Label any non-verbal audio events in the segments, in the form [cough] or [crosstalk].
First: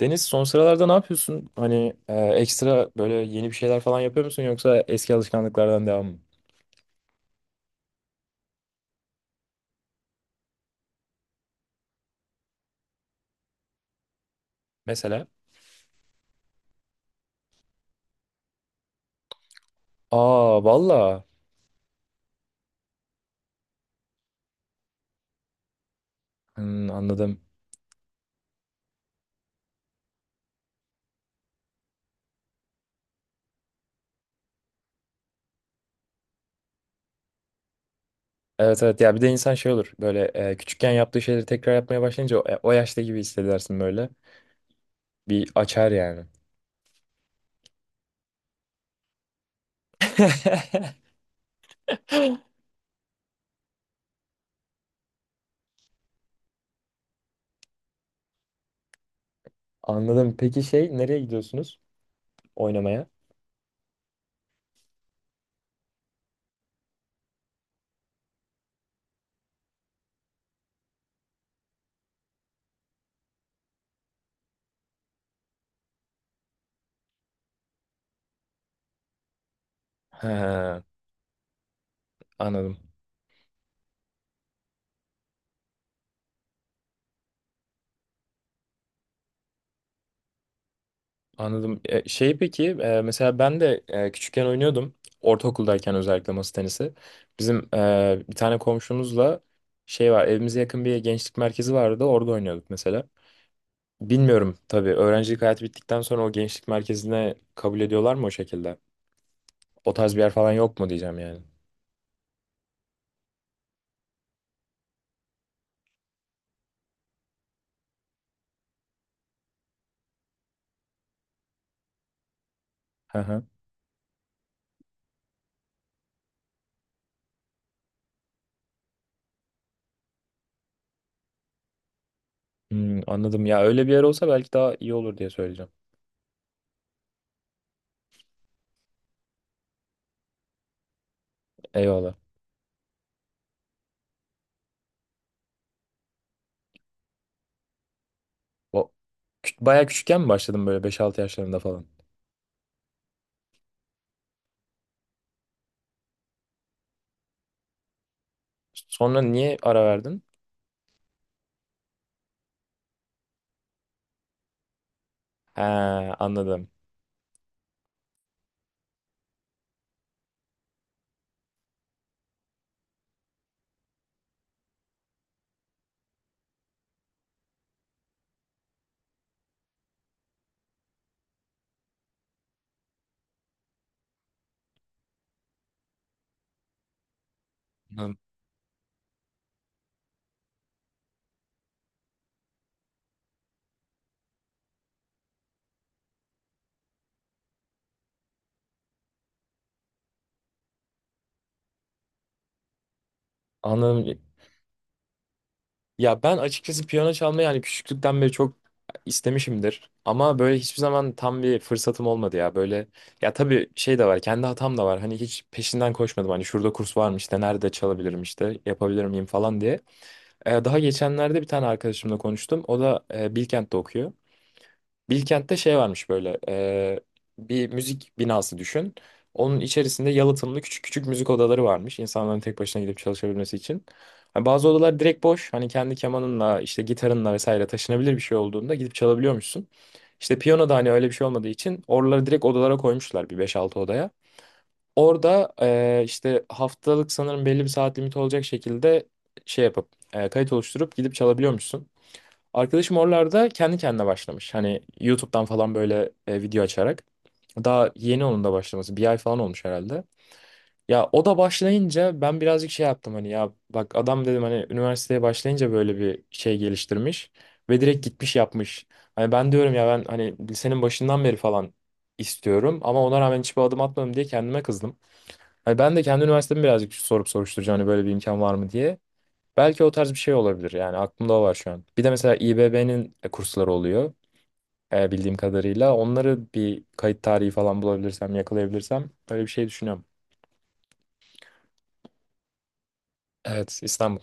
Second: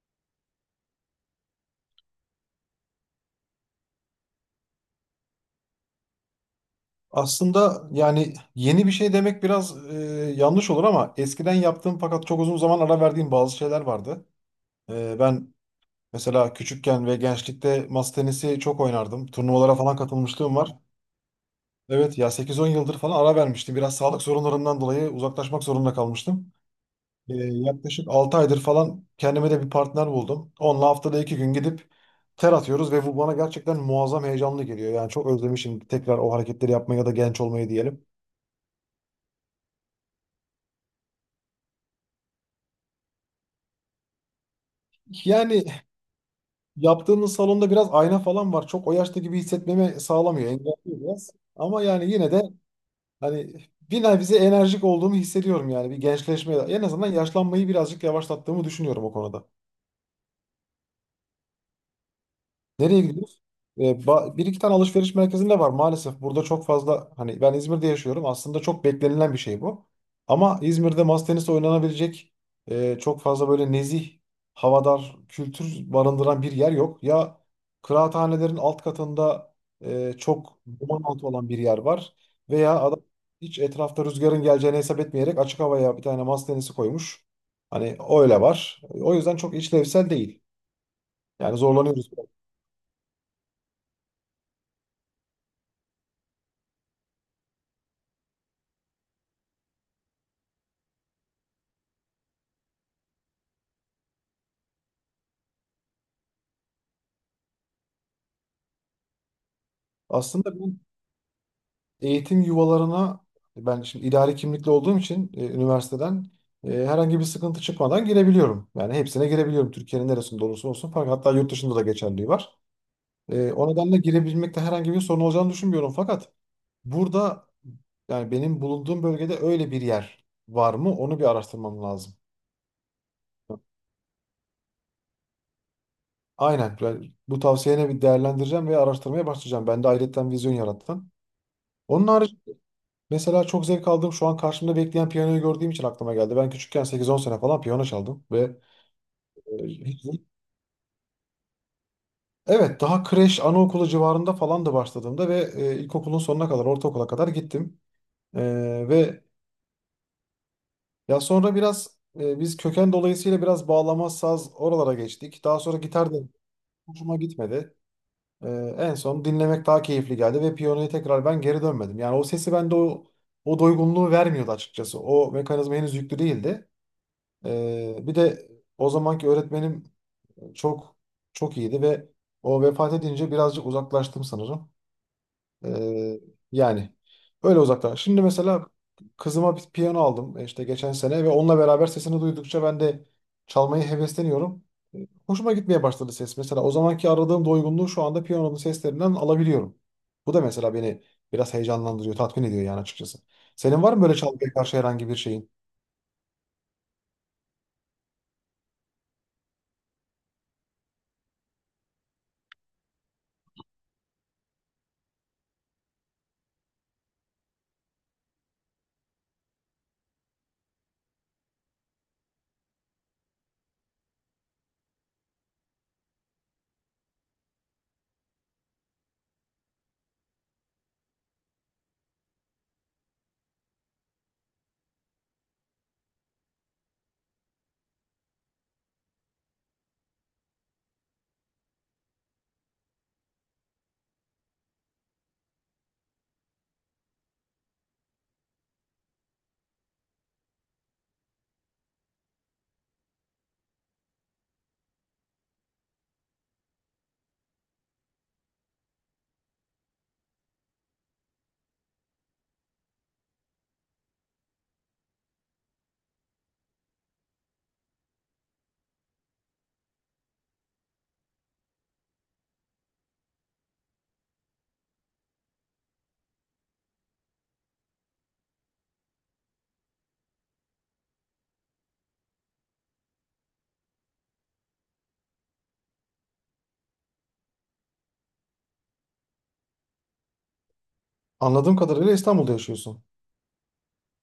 Deniz son sıralarda ne yapıyorsun? Hani ekstra böyle yeni bir şeyler falan yapıyor musun yoksa eski alışkanlıklardan devam mı? Aslında yani yeni bir şey demek biraz yanlış olur ama eskiden yaptığım fakat çok uzun zaman ara verdiğim bazı şeyler vardı. Mesela? Ben mesela küçükken ve gençlikte masa tenisi çok oynardım. Turnuvalara falan katılmışlığım Aa var. valla. Evet ya 8-10 yıldır falan ara vermiştim. Biraz sağlık sorunlarımdan dolayı uzaklaşmak zorunda kalmıştım. Hmm, anladım. Yaklaşık 6 aydır falan kendime de bir partner buldum. Onunla haftada 2 gün gidip ter atıyoruz ve bu bana gerçekten muazzam heyecanlı geliyor. Yani çok özlemişim tekrar o hareketleri yapmaya ya da genç olmayı diyelim. Evet evet, ya bir de insan şey olur böyle küçükken yaptığı şeyleri tekrar yapmaya başlayınca o, o yaşta gibi hissedersin böyle. Bir Yani, açar yani. yaptığınız salonda biraz ayna falan var. Çok o yaşta gibi hissetmemi sağlamıyor. Engelliyor biraz. Ama yani yine de [laughs] hani bir nebze enerjik olduğumu hissediyorum yani. Bir gençleşme. En azından yaşlanmayı birazcık yavaşlattığımı düşünüyorum o konuda. Anladım. Peki şey, nereye gidiyorsunuz Nereye oynamaya? gidiyoruz? Bir iki tane alışveriş merkezinde var maalesef. Burada çok fazla hani ben İzmir'de yaşıyorum. Aslında çok beklenilen bir şey bu. Ama İzmir'de masa tenisi oynanabilecek çok fazla böyle nezih, havadar, kültür barındıran bir yer yok. Ya kıraathanelerin alt katında çok He, duman altı olan bir yer var. anladım. Veya adam hiç etrafta rüzgarın geleceğini hesap etmeyerek açık havaya bir tane masa tenisi koymuş. Hani öyle var. O yüzden çok işlevsel değil. Yani Anladım. Zorlanıyoruz. Şey, peki mesela ben de küçükken oynuyordum. Ortaokuldayken özellikle masa tenisi. Bizim bir tane komşumuzla şey var, evimize yakın bir gençlik merkezi vardı, orada oynuyorduk mesela. Bilmiyorum tabii, öğrencilik hayatı bittikten sonra o gençlik merkezine kabul ediyorlar mı o şekilde? O tarz bir yer Aslında falan yok ben mu diyeceğim yani. eğitim yuvalarına, ben şimdi idari kimlikli olduğum için üniversiteden herhangi bir sıkıntı çıkmadan girebiliyorum. Yani hepsine girebiliyorum. Türkiye'nin neresinde olursa olsun. Fakat hatta yurt dışında da geçerliği var. Hı hı. O nedenle girebilmekte herhangi bir sorun olacağını düşünmüyorum. Fakat burada, yani benim bulunduğum bölgede öyle bir yer var mı? Onu bir araştırmam lazım. Hmm, anladım, ya öyle bir yer olsa belki daha iyi olur diye söyleyeceğim. Aynen. Ben bu tavsiyene bir değerlendireceğim ve araştırmaya başlayacağım. Ben de ayrıca vizyon yarattın. Onun Eyvallah. harici, mesela çok zevk aldığım şu an karşımda bekleyen piyanoyu gördüğüm için aklıma geldi. Ben küçükken 8-10 sene falan piyano çaldım ve O, e, bayağı küçükken hiç- mi başladın böyle beş altı yaşlarında falan? evet daha kreş anaokulu civarında falan da başladığımda ve ilkokulun sonuna kadar, ortaokula kadar gittim. E, Sonra ve niye ara verdin? Ya sonra biraz biz köken dolayısıyla biraz bağlama, saz oralara geçtik. Daha He, sonra gitar da anladım. hoşuma gitmedi. E, En son dinlemek daha keyifli geldi ve piyanoya tekrar ben geri dönmedim. Yani o sesi bende o doygunluğu vermiyordu açıkçası. O mekanizma henüz yüklü değildi. Bir de o zamanki öğretmenim çok çok iyiydi ve o vefat edince birazcık uzaklaştım sanırım. Ee, Yani öyle uzaklar. Anladım. Şimdi mesela kızıma bir piyano aldım işte geçen sene, ve onunla beraber sesini duydukça ben de çalmayı hevesleniyorum. Hoşuma gitmeye başladı ses. Mesela o zamanki aradığım doygunluğu şu anda piyanonun seslerinden alabiliyorum. Bu da mesela beni biraz heyecanlandırıyor, tatmin ediyor yani açıkçası. Senin var mı böyle Anladım. çalmaya karşı herhangi bir şeyin? Ya ben açıkçası piyano çalmayı yani küçüklükten beri çok istemişimdir. Ama böyle hiçbir zaman tam bir fırsatım olmadı ya. Böyle, ya tabii şey de var, kendi hatam da var. Hani hiç peşinden koşmadım. Hani şurada kurs varmış, işte nerede çalabilirim, işte yapabilir miyim falan diye. Daha geçenlerde bir tane arkadaşımla konuştum. O da Bilkent'te okuyor. Bilkent'te şey varmış böyle, bir müzik binası düşün. Onun içerisinde yalıtımlı küçük küçük müzik odaları varmış. İnsanların tek başına gidip çalışabilmesi için. Hani bazı odalar direkt boş. Hani kendi kemanınla, işte gitarınla vesaire, taşınabilir bir şey olduğunda gidip çalabiliyormuşsun. İşte piyano da hani öyle bir şey olmadığı için oraları direkt odalara koymuşlar, bir beş altı odaya. Orada işte haftalık, sanırım belli bir saat limiti olacak şekilde şey yapıp kayıt oluşturup gidip çalabiliyormuşsun. Arkadaşım oralarda kendi kendine başlamış. Hani YouTube'dan falan böyle video açarak. Daha yeni onun da başlaması. Bir ay falan olmuş herhalde. Ya o da başlayınca ben birazcık şey yaptım, hani ya bak adam dedim, hani üniversiteye başlayınca böyle bir şey geliştirmiş ve direkt gitmiş yapmış. Hani ben diyorum ya, ben hani lisenin başından beri falan istiyorum ama ona rağmen hiçbir adım atmadım diye kendime kızdım. Hani ben de kendi üniversitemi birazcık sorup soruşturacağım, hani böyle bir imkan var mı diye. Belki o tarz bir şey olabilir, yani aklımda o var şu an. Bir de mesela İBB'nin kursları oluyor, bildiğim kadarıyla. Onları bir kayıt tarihi falan bulabilirsem, yakalayabilirsem öyle bir şey düşünüyorum. Anladığım kadarıyla İstanbul'da yaşıyorsun. Evet, İstanbul.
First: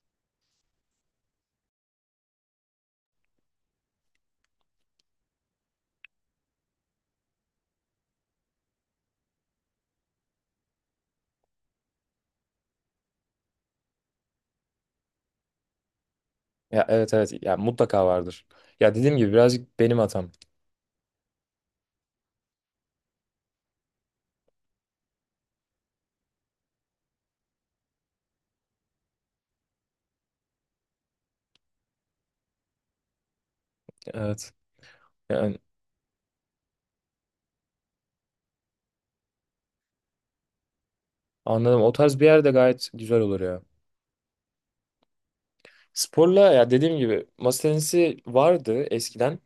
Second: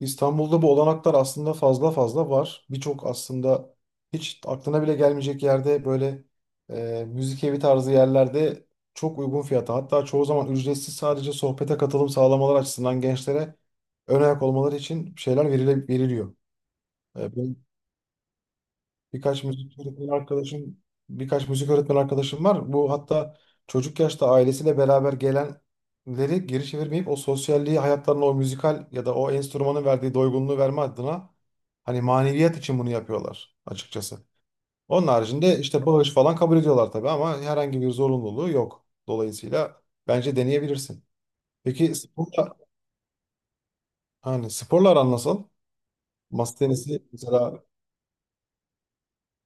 İstanbul'da bu olanaklar aslında fazla fazla var. Birçok aslında hiç aklına bile gelmeyecek yerde böyle müzik evi tarzı yerlerde çok uygun fiyata, hatta çoğu zaman ücretsiz, sadece sohbete katılım sağlamalar açısından gençlere ön ayak olmaları için şeyler veriliyor. Ya evet E, evet, ya mutlaka vardır. Ya dediğim gibi Birkaç birazcık müzik benim öğretmen hatam. arkadaşım, birkaç müzik öğretmen arkadaşım var. Bu hatta çocuk yaşta ailesiyle beraber gelenleri geri çevirmeyip o sosyalliği hayatlarına, o müzikal ya da o enstrümanın verdiği doygunluğu verme adına hani maneviyat için bunu yapıyorlar açıkçası. Evet. Onun Yani haricinde işte bağış falan kabul ediyorlar tabii, ama herhangi bir zorunluluğu yok. Dolayısıyla bence deneyebilirsin. anladım. O Peki tarz bir yerde sporla, gayet güzel olur ya. hani sporlar nasıl? Sporla Masa ya dediğim tenisi gibi, masa mesela. tenisi vardı eskiden.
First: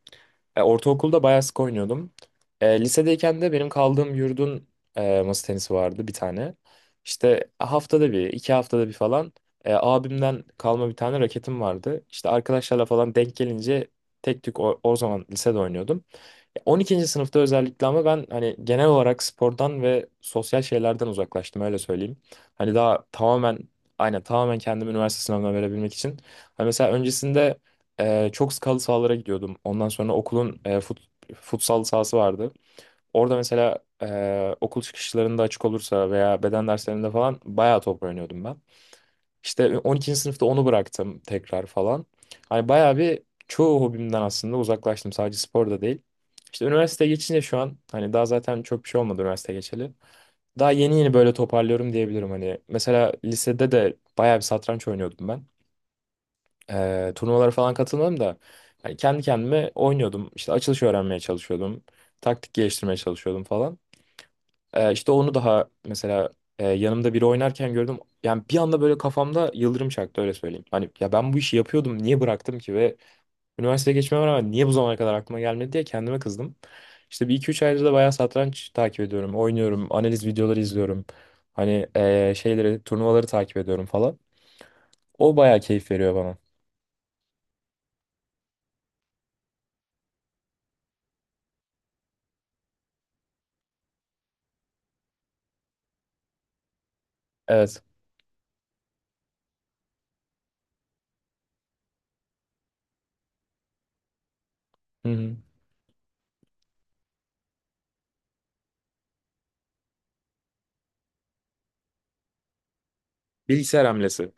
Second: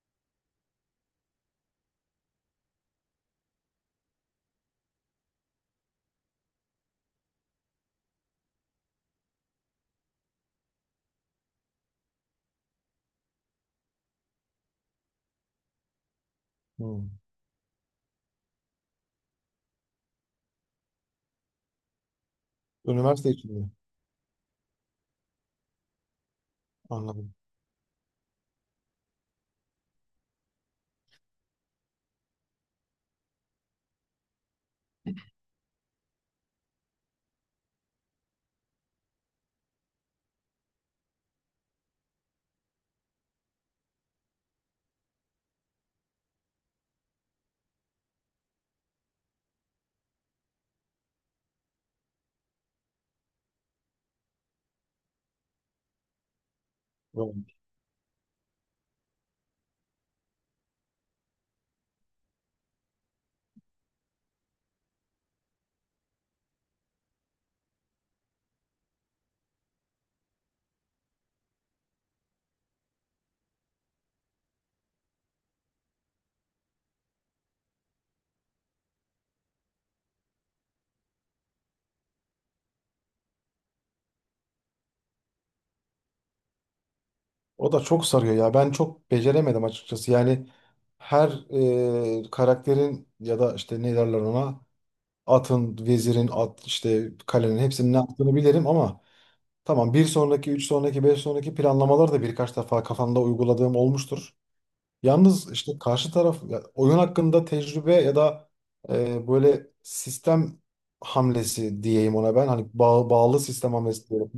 Ortaokulda bayağı sık oynuyordum. Lisedeyken de benim kaldığım yurdun masa tenisi vardı bir tane. İşte haftada bir, iki haftada bir falan abimden kalma bir tane raketim vardı. İşte arkadaşlarla falan denk gelince tek tük o, o zaman lisede oynuyordum. 12. hmm, sınıfta özellikle, ama ben hani genel olarak spordan ve sosyal şeylerden uzaklaştım öyle söyleyeyim. Hani daha Üniversite için tamamen, mi? aynen, tamamen kendimi üniversite sınavına verebilmek için. Hani mesela Anladım. öncesinde çok skalı sahalara gidiyordum. Ondan sonra okulun futsal sahası vardı. Orada mesela okul çıkışlarında açık olursa veya beden derslerinde falan bayağı top oynuyordum ben. İşte 12. sınıfta onu bıraktım tekrar falan. Hani bayağı bir çoğu hobimden aslında uzaklaştım. Sadece spor da değil. İşte üniversiteye geçince şu an hani daha zaten çok bir şey olmadı üniversite geçeli. Daha yeni yeni böyle toparlıyorum diyebilirim hani. Mesela lisede de bayağı bir satranç oynuyordum ben, turnuvalara falan katılmadım da yani kendi kendime oynuyordum. İşte açılış öğrenmeye çalışıyordum. Taktik geliştirmeye çalışıyordum falan. İşte onu daha mesela yanımda biri oynarken gördüm. Yani bir anda böyle kafamda yıldırım çaktı öyle söyleyeyim. Hani ya ben bu işi yapıyordum, niye bıraktım ki ve üniversiteye geçmeme rağmen niye bu zamana kadar aklıma gelmedi diye kendime kızdım. İşte bir iki üç aydır da bayağı satranç takip ediyorum, oynuyorum, analiz videoları izliyorum. Hani şeyleri, turnuvaları takip ediyorum falan. O bayağı keyif veriyor bana. O da çok sarıyor ya. Ben çok beceremedim açıkçası. Yani her karakterin ya da işte ne derler ona, atın, vezirin, at işte kalenin Evet. hepsinin ne yaptığını bilirim ama tamam, bir sonraki, üç sonraki, beş sonraki planlamaları da birkaç defa kafamda uyguladığım olmuştur. Yalnız işte karşı taraf, ya oyun hakkında tecrübe ya da böyle sistem hamlesi diyeyim ona ben. Hani bağlı sistem Bilgisayar hamlesi diyorum. hamlesi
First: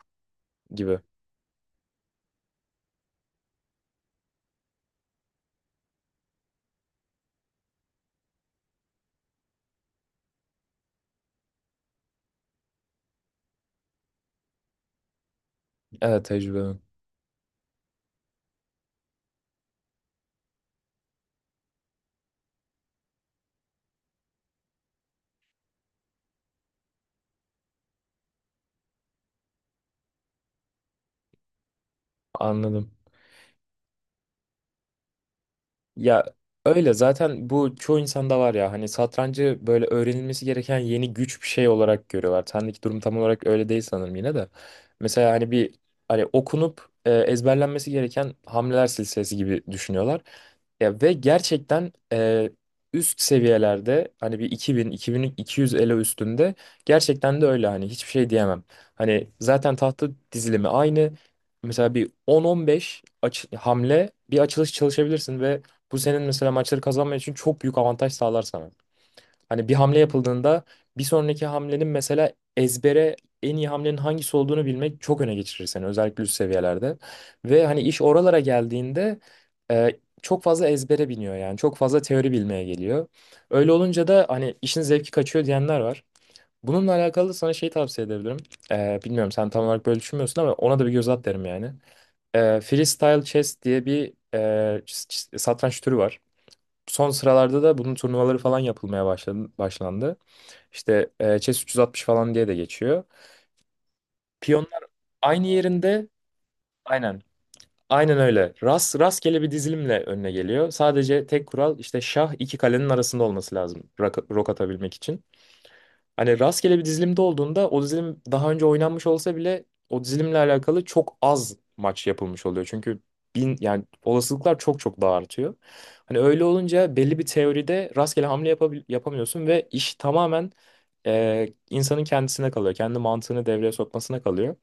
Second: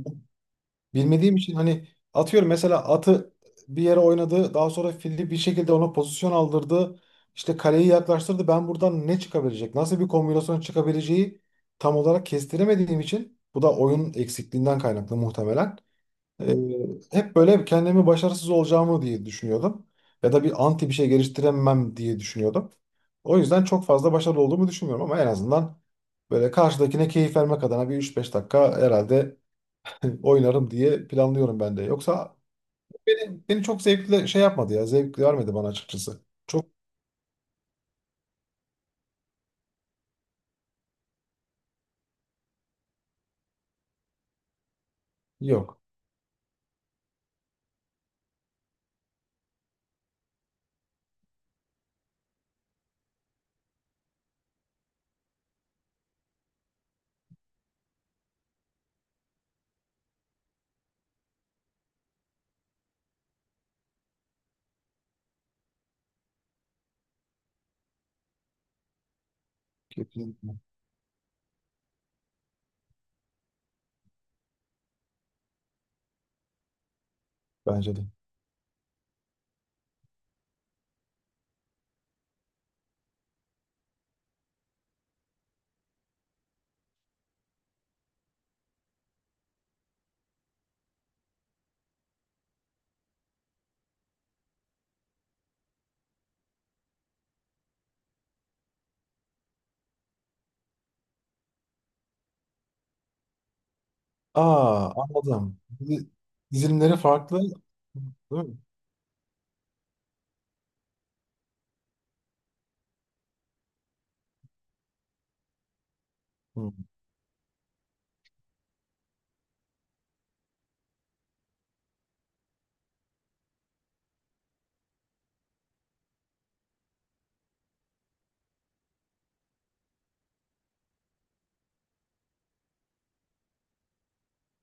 gibi. Bilmediğim için hani atıyorum, mesela atı bir yere oynadı. Daha sonra fili bir şekilde ona pozisyon aldırdı. İşte kaleyi yaklaştırdı. Ben buradan ne çıkabilecek? Nasıl bir kombinasyon çıkabileceği tam olarak kestiremediğim için, bu da oyun eksikliğinden kaynaklı muhtemelen. Evet, Ee, tecrübe. Hep böyle kendimi başarısız olacağımı diye düşünüyordum. Ya da bir anti bir şey geliştiremem diye düşünüyordum. O yüzden çok fazla başarılı olduğumu düşünmüyorum ama en azından böyle karşıdakine keyif vermek adına bir üç beş dakika herhalde [laughs] oynarım diye planlıyorum ben de. Yoksa Anladım. beni çok zevkli şey yapmadı ya. Zevk vermedi bana açıkçası. Ya öyle zaten, bu çoğu insanda var ya, hani satrancı böyle öğrenilmesi gereken yeni güç bir şey olarak görüyorlar. Sendeki durum tam olarak öyle değil sanırım yine de. Mesela hani bir, Yok. hani okunup ezberlenmesi gereken hamleler silsilesi gibi düşünüyorlar. Ya ve gerçekten üst seviyelerde hani bir 2000 2200 ele üstünde gerçekten de öyle, hani hiçbir şey diyemem. Hani zaten tahta dizilimi aynı. Mesela bir 10-15 hamle bir açılış çalışabilirsin ve bu senin mesela maçları kazanman için çok büyük avantaj sağlar sana. Hani bir hamle Kesinlikle. yapıldığında bir sonraki hamlenin mesela ezbere en iyi hamlenin hangisi olduğunu bilmek çok öne geçirir seni, özellikle üst seviyelerde. Ve hani Bence iş de. oralara geldiğinde e, çok fazla ezbere biniyor, yani çok fazla teori bilmeye geliyor. Öyle olunca da hani işin zevki kaçıyor diyenler var. Bununla alakalı sana şey tavsiye edebilirim. Bilmiyorum, sen tam olarak böyle düşünmüyorsun ama ona da bir göz at derim yani. Freestyle chess diye bir satranç türü var, son sıralarda da bunun turnuvaları falan yapılmaya başladı, başlandı. İşte Chess 360 falan diye de geçiyor. Piyonlar Aa, aynı anladım. yerinde, Dizilimleri aynen, farklı. aynen Değil öyle. mi? Rast, rastgele bir dizilimle önüne geliyor. Sadece tek kural işte, şah iki kalenin arasında olması lazım rok atabilmek için. Hani Hı. rastgele bir dizilimde olduğunda o dizilim daha önce oynanmış olsa bile o dizilimle alakalı çok az maç yapılmış oluyor. Çünkü bin, yani olasılıklar çok çok daha artıyor. Hani öyle olunca belli bir teoride rastgele hamle yapamıyorsun ve iş tamamen insanın kendisine kalıyor. Kendi mantığını devreye sokmasına kalıyor.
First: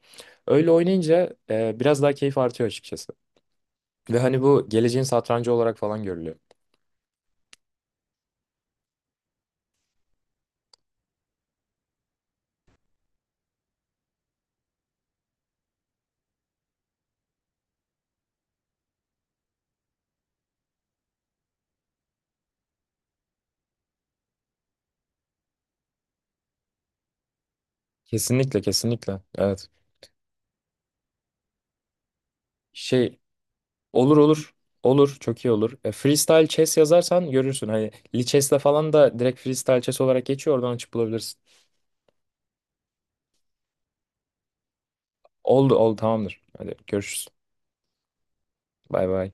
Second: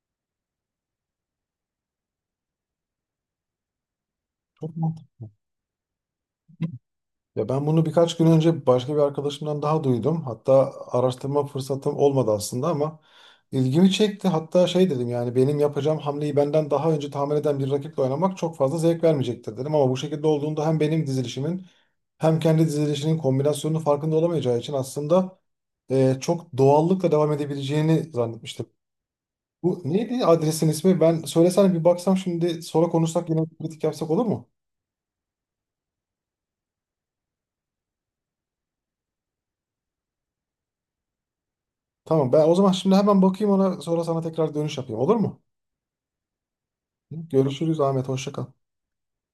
Öyle oynayınca biraz daha keyif artıyor açıkçası. Ve hani bu Çok mu? geleceğin satrancı olarak falan görülüyor. Ya ben bunu birkaç gün önce başka bir arkadaşımdan daha duydum. Hatta araştırma fırsatım olmadı aslında ama ilgimi çekti. Hatta şey dedim, yani benim yapacağım hamleyi benden daha önce tahmin eden bir rakiple oynamak çok fazla zevk vermeyecektir dedim. Ama bu şekilde olduğunda hem benim dizilişimin hem kendi dizilişinin kombinasyonunun farkında olamayacağı için aslında çok doğallıkla devam edebileceğini Kesinlikle, zannetmiştim. kesinlikle. Evet. Bu neydi adresin ismi? Ben söylesene, bir baksam şimdi, sonra Şey. konuşsak yine, kritik yapsak, Olur, olur mu? olur. Olur. Çok iyi olur. Freestyle chess yazarsan görürsün. Hani Lee Chess'le falan da direkt freestyle chess olarak geçiyor. Oradan açıp bulabilirsin. Tamam, ben o zaman şimdi hemen bakayım ona, sonra sana tekrar dönüş yapayım, olur mu? Oldu, oldu, tamamdır. Hadi görüşürüz. Görüşürüz Ahmet. Hoşça kal. Bay bay.